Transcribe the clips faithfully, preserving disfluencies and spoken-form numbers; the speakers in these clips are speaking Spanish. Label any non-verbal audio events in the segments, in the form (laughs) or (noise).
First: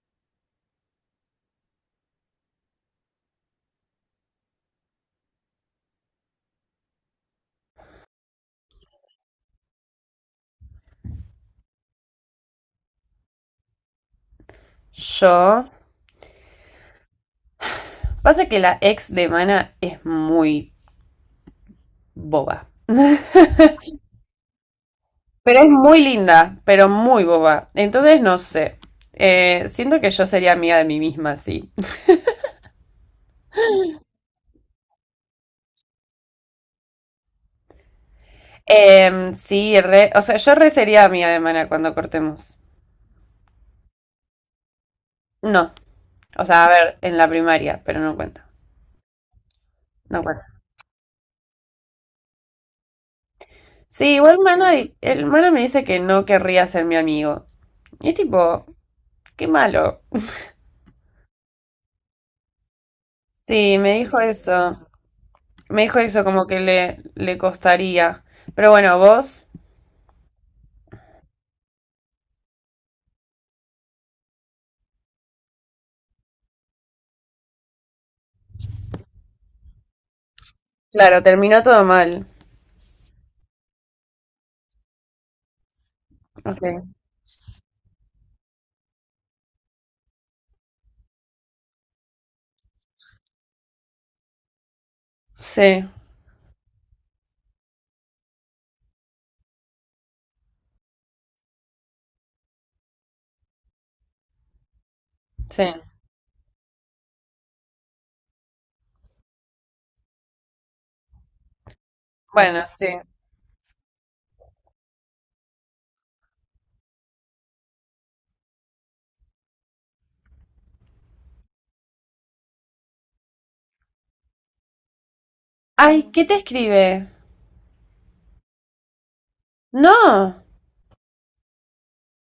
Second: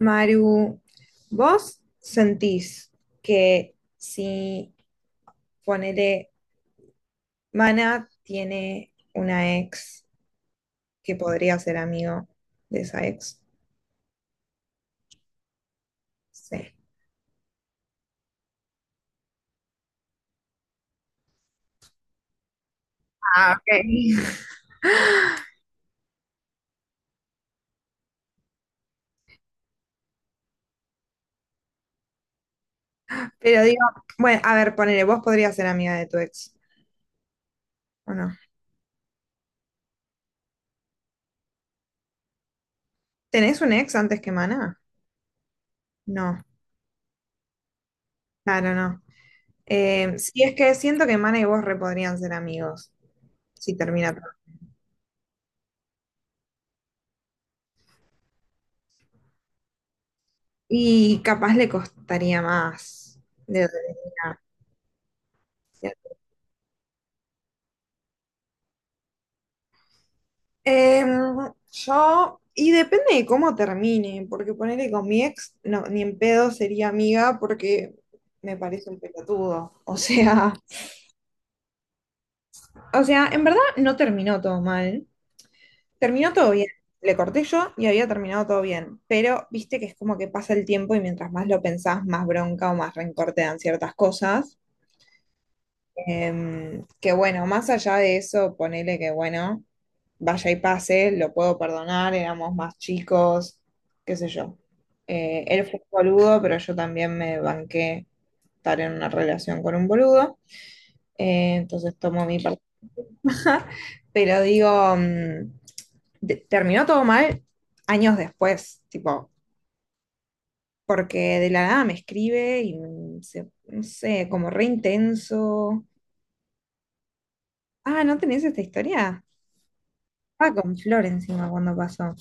Maru, ¿vos sentís que si ponele Mana tiene una ex que podría ser amigo de esa ex? Yo. Sí. Pasa que la ex de Mana es muy boba. Ah, ok. (laughs) Pero es muy linda, pero muy boba. Entonces, no sé. Eh, siento que yo sería amiga de mí misma, sí. Pero digo, bueno, a ver, ponele, vos podrías ser amiga de tu ex, ¿o no? Em, sí, re- o sea, yo re sería amiga de Mana cuando cortemos. ¿Tenés un ex antes que Mana? No. No, O sea, a ver, en la primaria, pero no cuenta. claro, no. Eh, No Sí, cuenta. es que siento que Mana y vos re podrían ser amigos si termina Sí, todo. igual Mana, el Mana me dice que no querría ser mi amigo. Y es tipo, qué malo. Y capaz le costaría más de lo Sí, me que dijo eso. Me tenía. dijo eso, como que le, le costaría. Pero bueno, vos, Em, yo, y depende de cómo termine, porque ponerle con mi ex, no, ni en pedo sería amiga porque me parece un pelotudo. O sea, claro, terminó todo mal. o sea, en verdad no terminó todo mal, terminó todo bien. Okay. Le corté yo y había terminado todo bien, pero viste que es como que pasa el tiempo y mientras más lo pensás, más bronca o más rencor te dan ciertas cosas. Sí, Em, que bueno, más allá de eso, ponele que bueno, vaya y pase, lo puedo perdonar, éramos más chicos, qué sé yo. Eh, sí. Él fue un boludo, pero yo también me banqué estar en una relación con un boludo, eh, entonces tomo mi parte. Bueno, sí. (laughs) Pero digo, mm, de- terminó todo mal años después, tipo, porque de la nada me escribe y mm, se- no sé, como re intenso. Ay, ¿qué te escribe? Ah, ¿no tenés esta historia? No. Ah, con Flor encima cuando pasó.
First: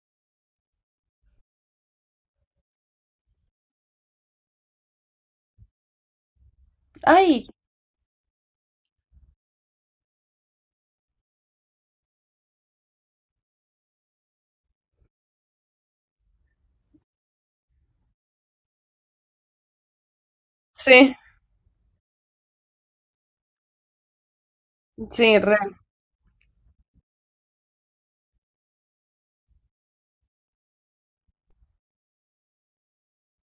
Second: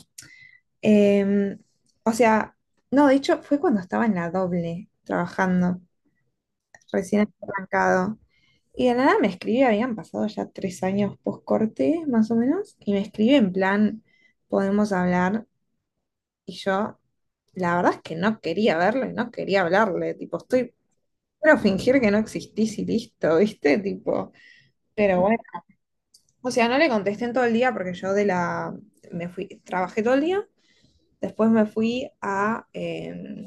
Em, o sea, no, de hecho fue cuando estaba en la doble trabajando, recién había Ay. arrancado. Y de la nada me escribí, habían pasado ya tres años post corte, más o menos, y me escribe en plan, podemos hablar. Y yo, la verdad es que no quería verlo y no quería hablarle, tipo, estoy, Sí, quiero fingir que no existís y listo, ¿viste? Tipo, pero bueno, sí, re, o sea, no le contesté en todo el día porque yo de la, me fui, trabajé todo el día. Después me fui a, eh,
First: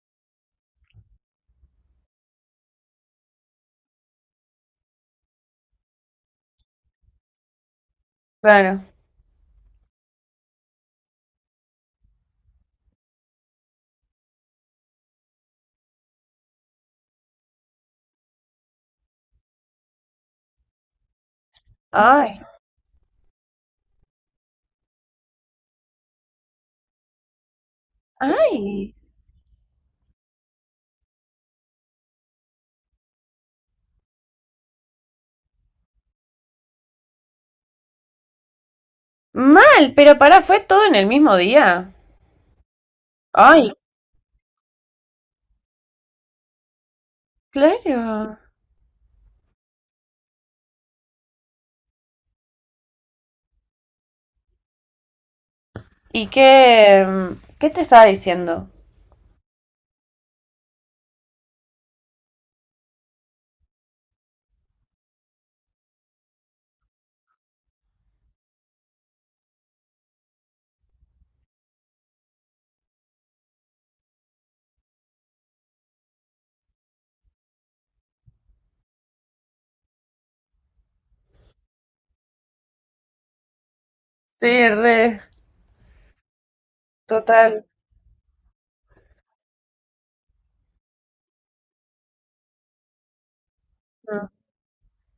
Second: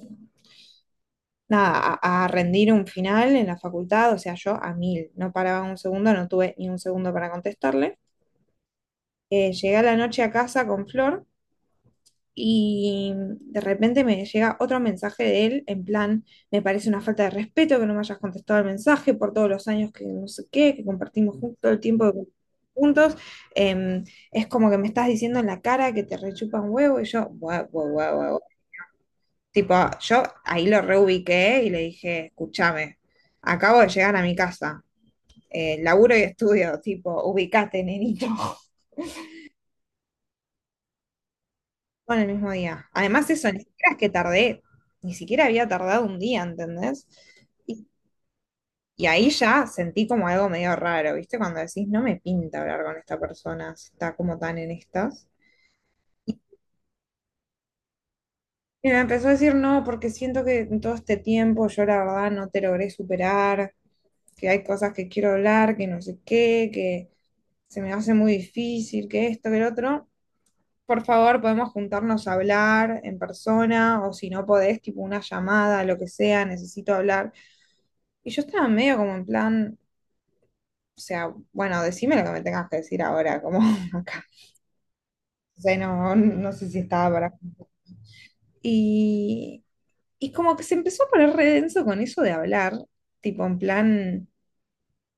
nada, a, a rendir un final en la facultad, o sea, yo a mil, no paraba un segundo, no tuve ni un segundo para contestarle. claro. Eh, llegué a la noche a casa con Flor y de repente me llega otro mensaje de él en plan, me parece una falta de respeto que no me hayas contestado el mensaje por todos los años que no sé qué, que compartimos juntos, todo el tiempo que Ay, juntos, em, es como que me estás diciendo en la cara que te rechupa un huevo y yo, guau, guau, guau, guau. ay. Tipo, yo ahí lo reubiqué y le dije, escúchame, acabo de llegar a mi casa, eh, laburo y estudio, tipo, ubicate, nenito. (laughs) Mal, pero pará, fue todo en el mismo día. Bueno, el mismo día. Además, eso, ni Ay, siquiera es que tardé, ni siquiera había tardado un día, ¿entendés? Y, claro. y ahí ya sentí como algo medio raro, ¿viste? Cuando decís, no me pinta hablar con esta persona, si está como tan en estas. ¿Y qué, mm, qué te estaba diciendo? Y me empezó a decir, no, porque siento que en todo este tiempo yo la verdad no te logré superar, que hay cosas que quiero hablar, que no sé qué, que se me hace muy difícil, que esto, que el otro. Por favor, podemos juntarnos a hablar en persona o si no podés, tipo una llamada, lo que sea, necesito hablar. Y yo estaba medio como en plan, o sea, bueno, decime lo que me tengas que decir ahora, como (laughs) acá. Sí, re, O sea, no, no sé si estaba para... total. Y, y como que se empezó a poner re denso con eso de hablar, tipo en plan,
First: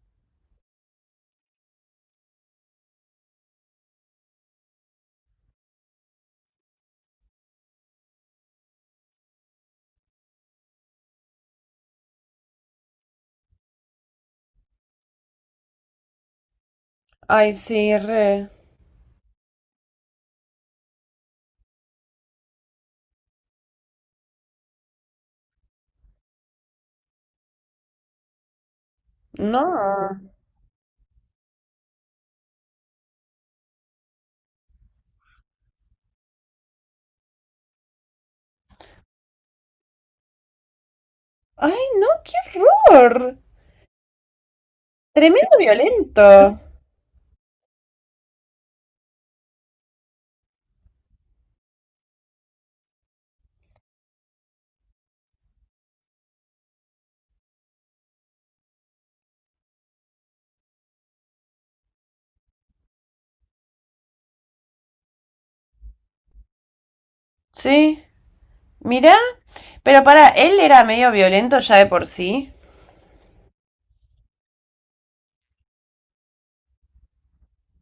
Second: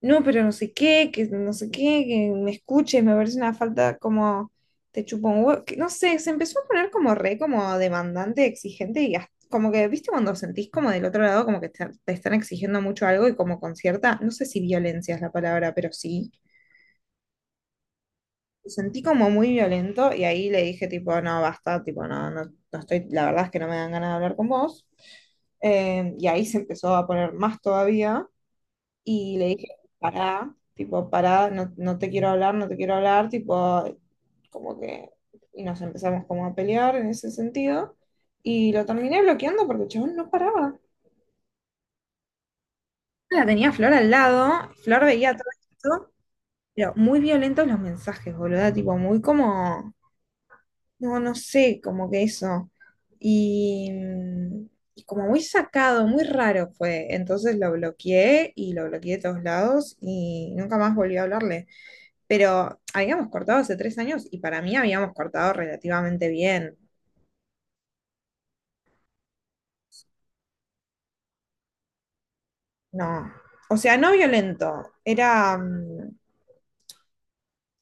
no, pero no sé qué, que no sé qué, que me escuches, me parece una falta como te chupo un huevo, que no sé, se empezó a poner como re, como demandante, exigente y hasta- como que, viste, cuando sentís como del otro lado, como que te, te están exigiendo mucho algo y como con cierta, no sé si violencia es la palabra, pero sí. Ay, sí, re. Lo sentí como muy violento y ahí le dije tipo, no, basta, tipo, no, no, no estoy, la verdad es que no me dan ganas de hablar con vos. Eh, y ahí se empezó a poner más todavía. Y le dije, No. pará, tipo, pará, no, no te quiero hablar, no te quiero hablar, tipo, como que, y nos empezamos como a pelear en ese sentido, y lo terminé bloqueando porque el chabón no paraba. Ay, no, qué horror. La tenía Flor al lado, Flor veía todo Tremendo esto, violento. pero muy violentos los mensajes, boluda, tipo, muy como, no, no sé, como que eso, y, y como muy sacado, muy raro fue, entonces lo bloqueé, y lo bloqueé de todos lados, y nunca más volví a hablarle. Pero habíamos cortado hace tres años y para mí habíamos cortado relativamente bien. Sí. Mirá. Pero para, él era medio violento ya de por sí. No. O sea, no violento. Era, mm,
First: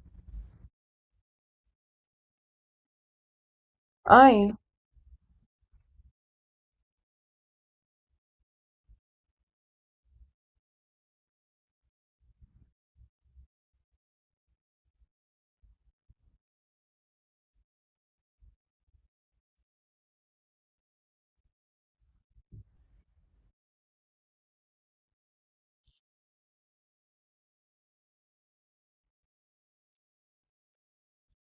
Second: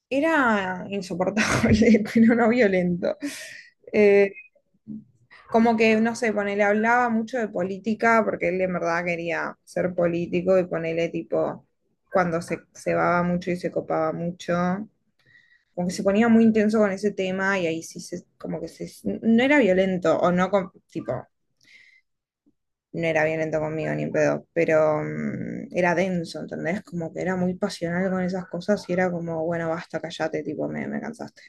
era insoportable, (laughs) pero no violento. Eh, Ay. Como que, no sé, ponele, hablaba mucho de política porque él en verdad quería ser político y ponele tipo, cuando se cebaba mucho y se copaba mucho, como que se ponía muy intenso con ese tema y ahí sí se, como que se, no era violento o no, con- tipo, no era violento conmigo ni en pedo, pero mm, era denso, ¿entendés? Como que era muy pasional con esas cosas y era como, bueno, basta, callate, tipo, me, me cansaste.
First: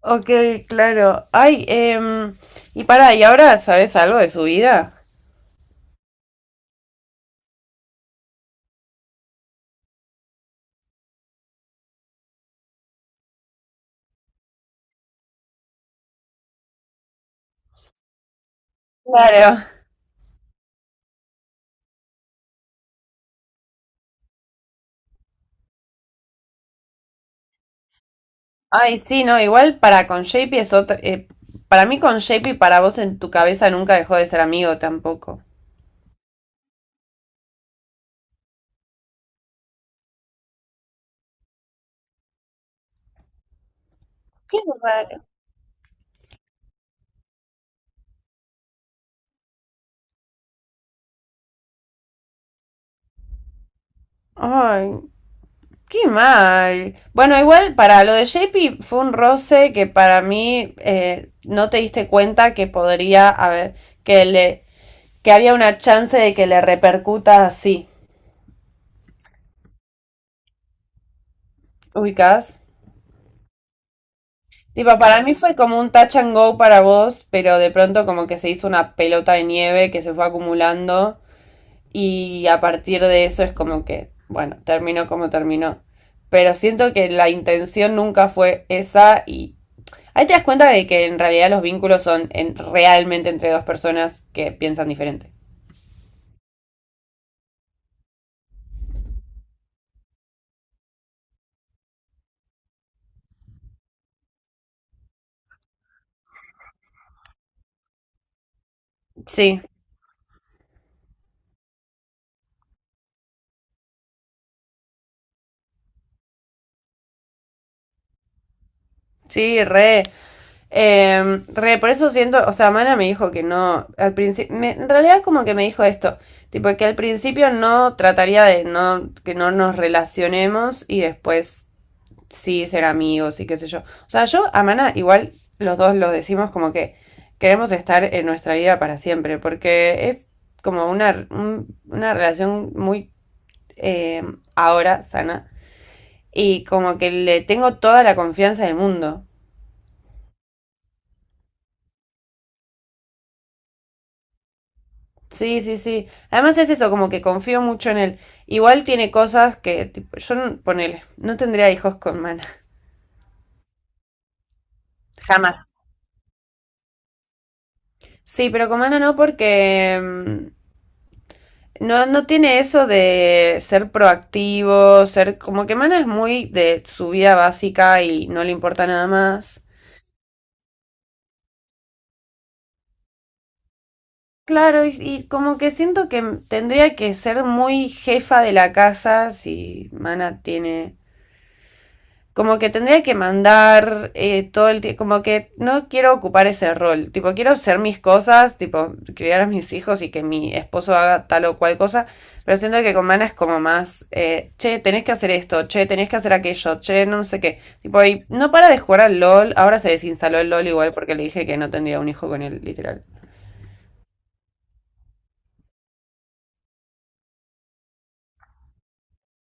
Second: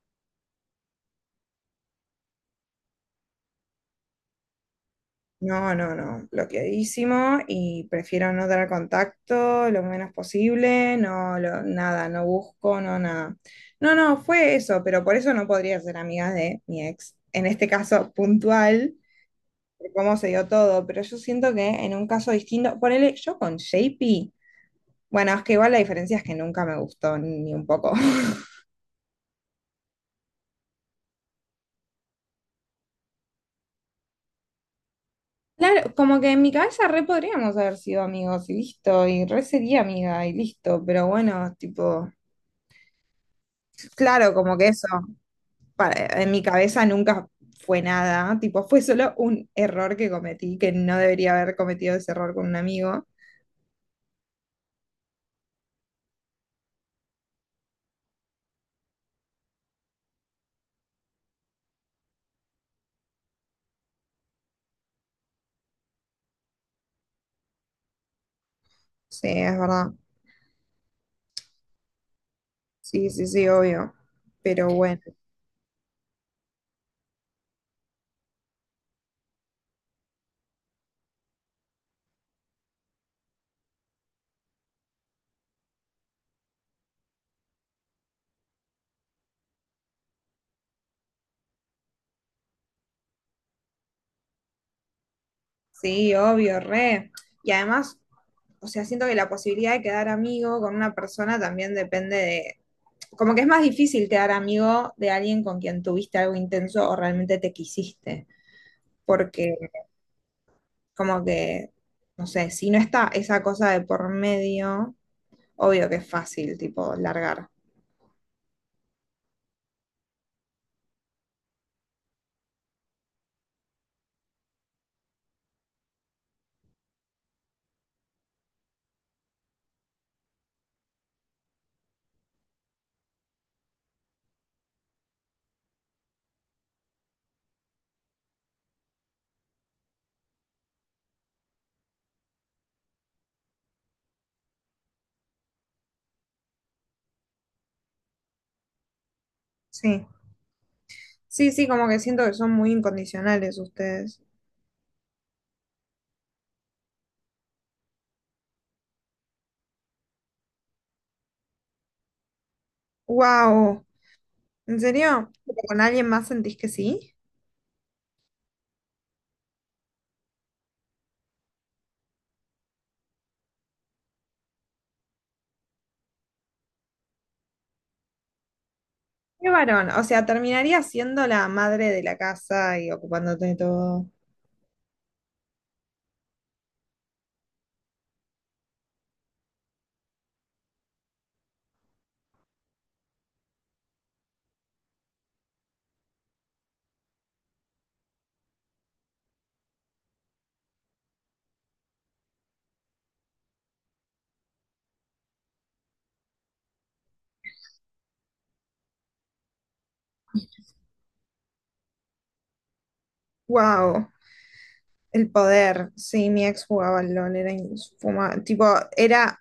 Ok, claro. Ay, em, y para, ¿y ahora sabes algo de su vida? No, no, no, bloqueadísimo y prefiero no tener contacto lo menos posible, no, lo- nada, no busco, no, nada. No, no, fue eso, pero por eso no podría ser amiga de mi ex. En este caso puntual, Claro. de cómo se dio todo, pero yo siento que en un caso distinto, ponele, yo con J P. Bueno, es que igual la diferencia es que nunca me gustó ni un poco. (laughs) Ay, sí, no, igual para con J P es otra... eh, para mí con J P, para vos en tu cabeza nunca dejó de ser amigo tampoco. Claro, como que en mi cabeza re podríamos haber sido amigos y listo, y re sería amiga y listo, pero bueno, tipo, claro, como Qué que eso, raro. para- en mi cabeza nunca fue nada, tipo, fue solo un error que cometí, que no debería haber cometido ese error con un amigo. Ay, qué mal. Bueno, igual para lo de J P fue un roce que para mí eh, no te diste cuenta que podría haber, que le, que había una chance de que le repercuta así. Sí, es verdad. ¿Ubicás? Sí, sí, sí, obvio. Pero Tipo, bueno, para mí fue como un touch and go para vos, pero de pronto como que se hizo una pelota de nieve que se fue acumulando y a partir de eso es como que, bueno, terminó como terminó. Pero siento que la intención nunca fue esa y ahí te das cuenta de que en realidad los vínculos son en- realmente entre dos personas que piensan diferente. sí, obvio, re. Y además, o sea, siento que la posibilidad de quedar amigo con una persona también depende de, como que es más difícil quedar amigo de alguien con quien tuviste algo intenso o realmente te quisiste, porque Sí, como que, no sé, si no está esa cosa de por medio, obvio que es fácil, tipo, largar. sí, re. Eh, re, por eso siento, o sea, Mana me dijo que no, al principio, en realidad como que me dijo esto, tipo que al principio no trataría de no, que no nos relacionemos y después sí ser amigos y qué sé yo. O sea, yo a Mana igual los dos lo decimos como que queremos estar en nuestra vida para siempre, porque es como una, un- una relación muy eh, ahora sana. Y como que le tengo toda la confianza del mundo. Sí, sí, sí, como que siento que son muy incondicionales ustedes. Sí, sí, sí. Además es eso, como que confío mucho en él. Igual tiene cosas que, tipo, yo, no- ponele, no tendría hijos con Mana. ¡Wow! ¿En serio? ¿Pero Jamás. ¿con alguien más sentís que sí? Sí, pero con Mana no porque mm, no, no tiene eso de ser proactivo, ser como que Mana es muy de su vida básica y no le importa nada Qué más. varón, o sea, terminaría siendo la madre de la casa y ocupándote de todo. Claro, y, y como que siento que m- tendría que ser muy jefa de la casa si Mana tiene, como que tendría que mandar eh, todo el tiempo, como que no quiero ocupar ese rol, tipo quiero hacer mis cosas, tipo criar a mis hijos y que mi esposo haga tal o cual cosa, pero siento que con Mana es como más, eh, che, tenés que hacer esto, che, tenés que hacer aquello, che, no no sé qué, tipo, y no para de jugar al LOL, ahora se desinstaló el LOL igual porque le dije que no tendría un hijo con él, literal. Wow, el poder. Sí, mi ex jugaba al LOL, era infumable. Tipo, era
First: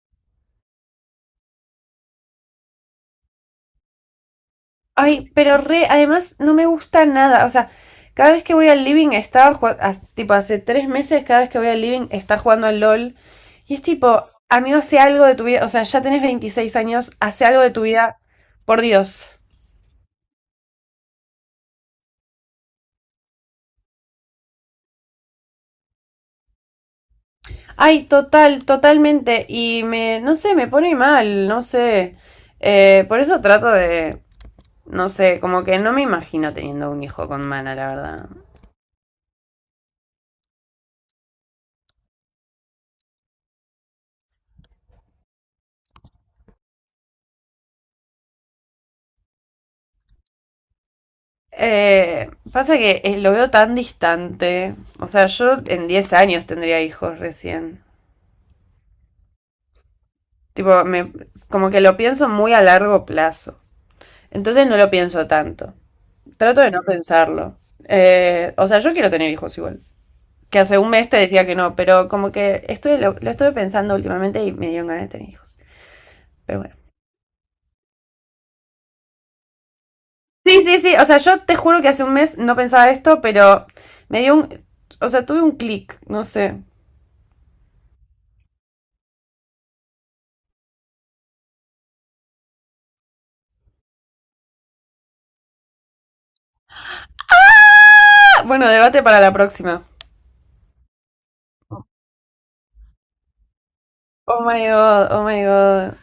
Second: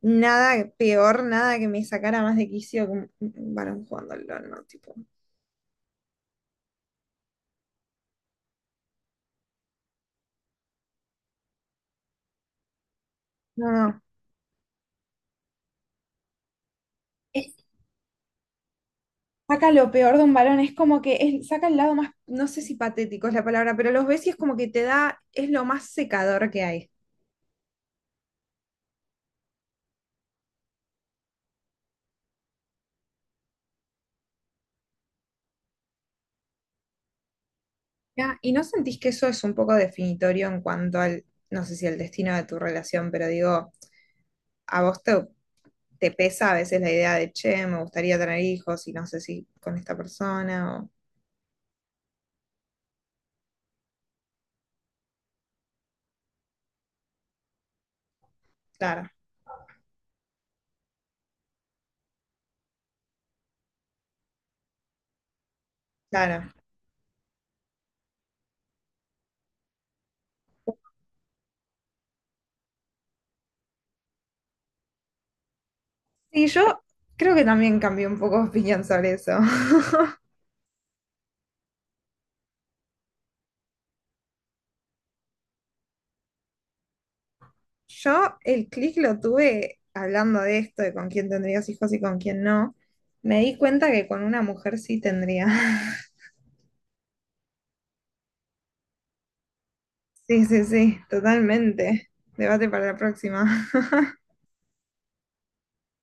nada peor, nada que me sacara más de quicio que un un varón jugando al LOL, ¿no? Tipo, Ay, pero re, además no me gusta nada. O sea, cada vez que voy al living estaba jugando, tipo hace tres meses, cada vez que voy al living está jugando al LOL. no, Y es no. tipo, amigo, hace algo de tu vida. O sea, ya tenés veintiséis años, hace algo Es- de tu vida. Por Dios. Saca lo peor de un varón, es como que es- saca el lado más, no sé si patético es la palabra, pero los ves y es como que te da, es lo más secador que hay. Ay, total, totalmente. Y me, no sé, me pone mal, no sé. Eh, por eso trato de, no sé, como que no me imagino teniendo un hijo con mana, la verdad. ¿Ya? ¿Y no sentís que eso es un poco definitorio en cuanto al, no sé si al destino de tu relación, pero digo. A vos te, te pesa a veces la idea de, che, me gustaría tener hijos y no sé si con esta persona o... Eh, pasa que eh, lo veo tan distante. O sea, yo en diez años tendría hijos recién. Claro, Tipo, me, como que lo pienso muy a largo plazo. Entonces no lo pienso tanto. claro. Trato de no pensarlo. Eh, o sea, yo quiero tener hijos igual. Que hace un mes te decía que no, pero como que estoy, lo, lo estuve pensando últimamente y me dieron ganas de tener hijos. Y Pero bueno. yo creo que también cambié un poco de opinión sobre eso. (laughs) Sí, sí, sí. O sea, yo te juro que hace un mes no pensaba esto, pero me dio un... O sea, tuve un clic, no sé. Yo el clic lo tuve hablando de esto, de con quién tendrías hijos y con quién no. Me di cuenta que con una mujer sí tendría. (laughs) Ah, bueno, debate para la próxima. Sí, sí, sí, totalmente. Debate para la próxima. (laughs) Oh my god, oh my god.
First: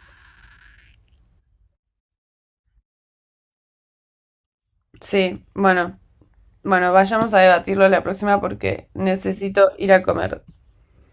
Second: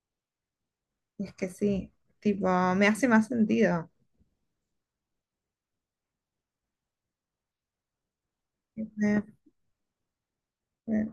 Es que sí, tipo, me hace más sentido. Sí, bueno, bueno, vayamos a debatirlo la próxima porque Me- necesito ir a comer. me-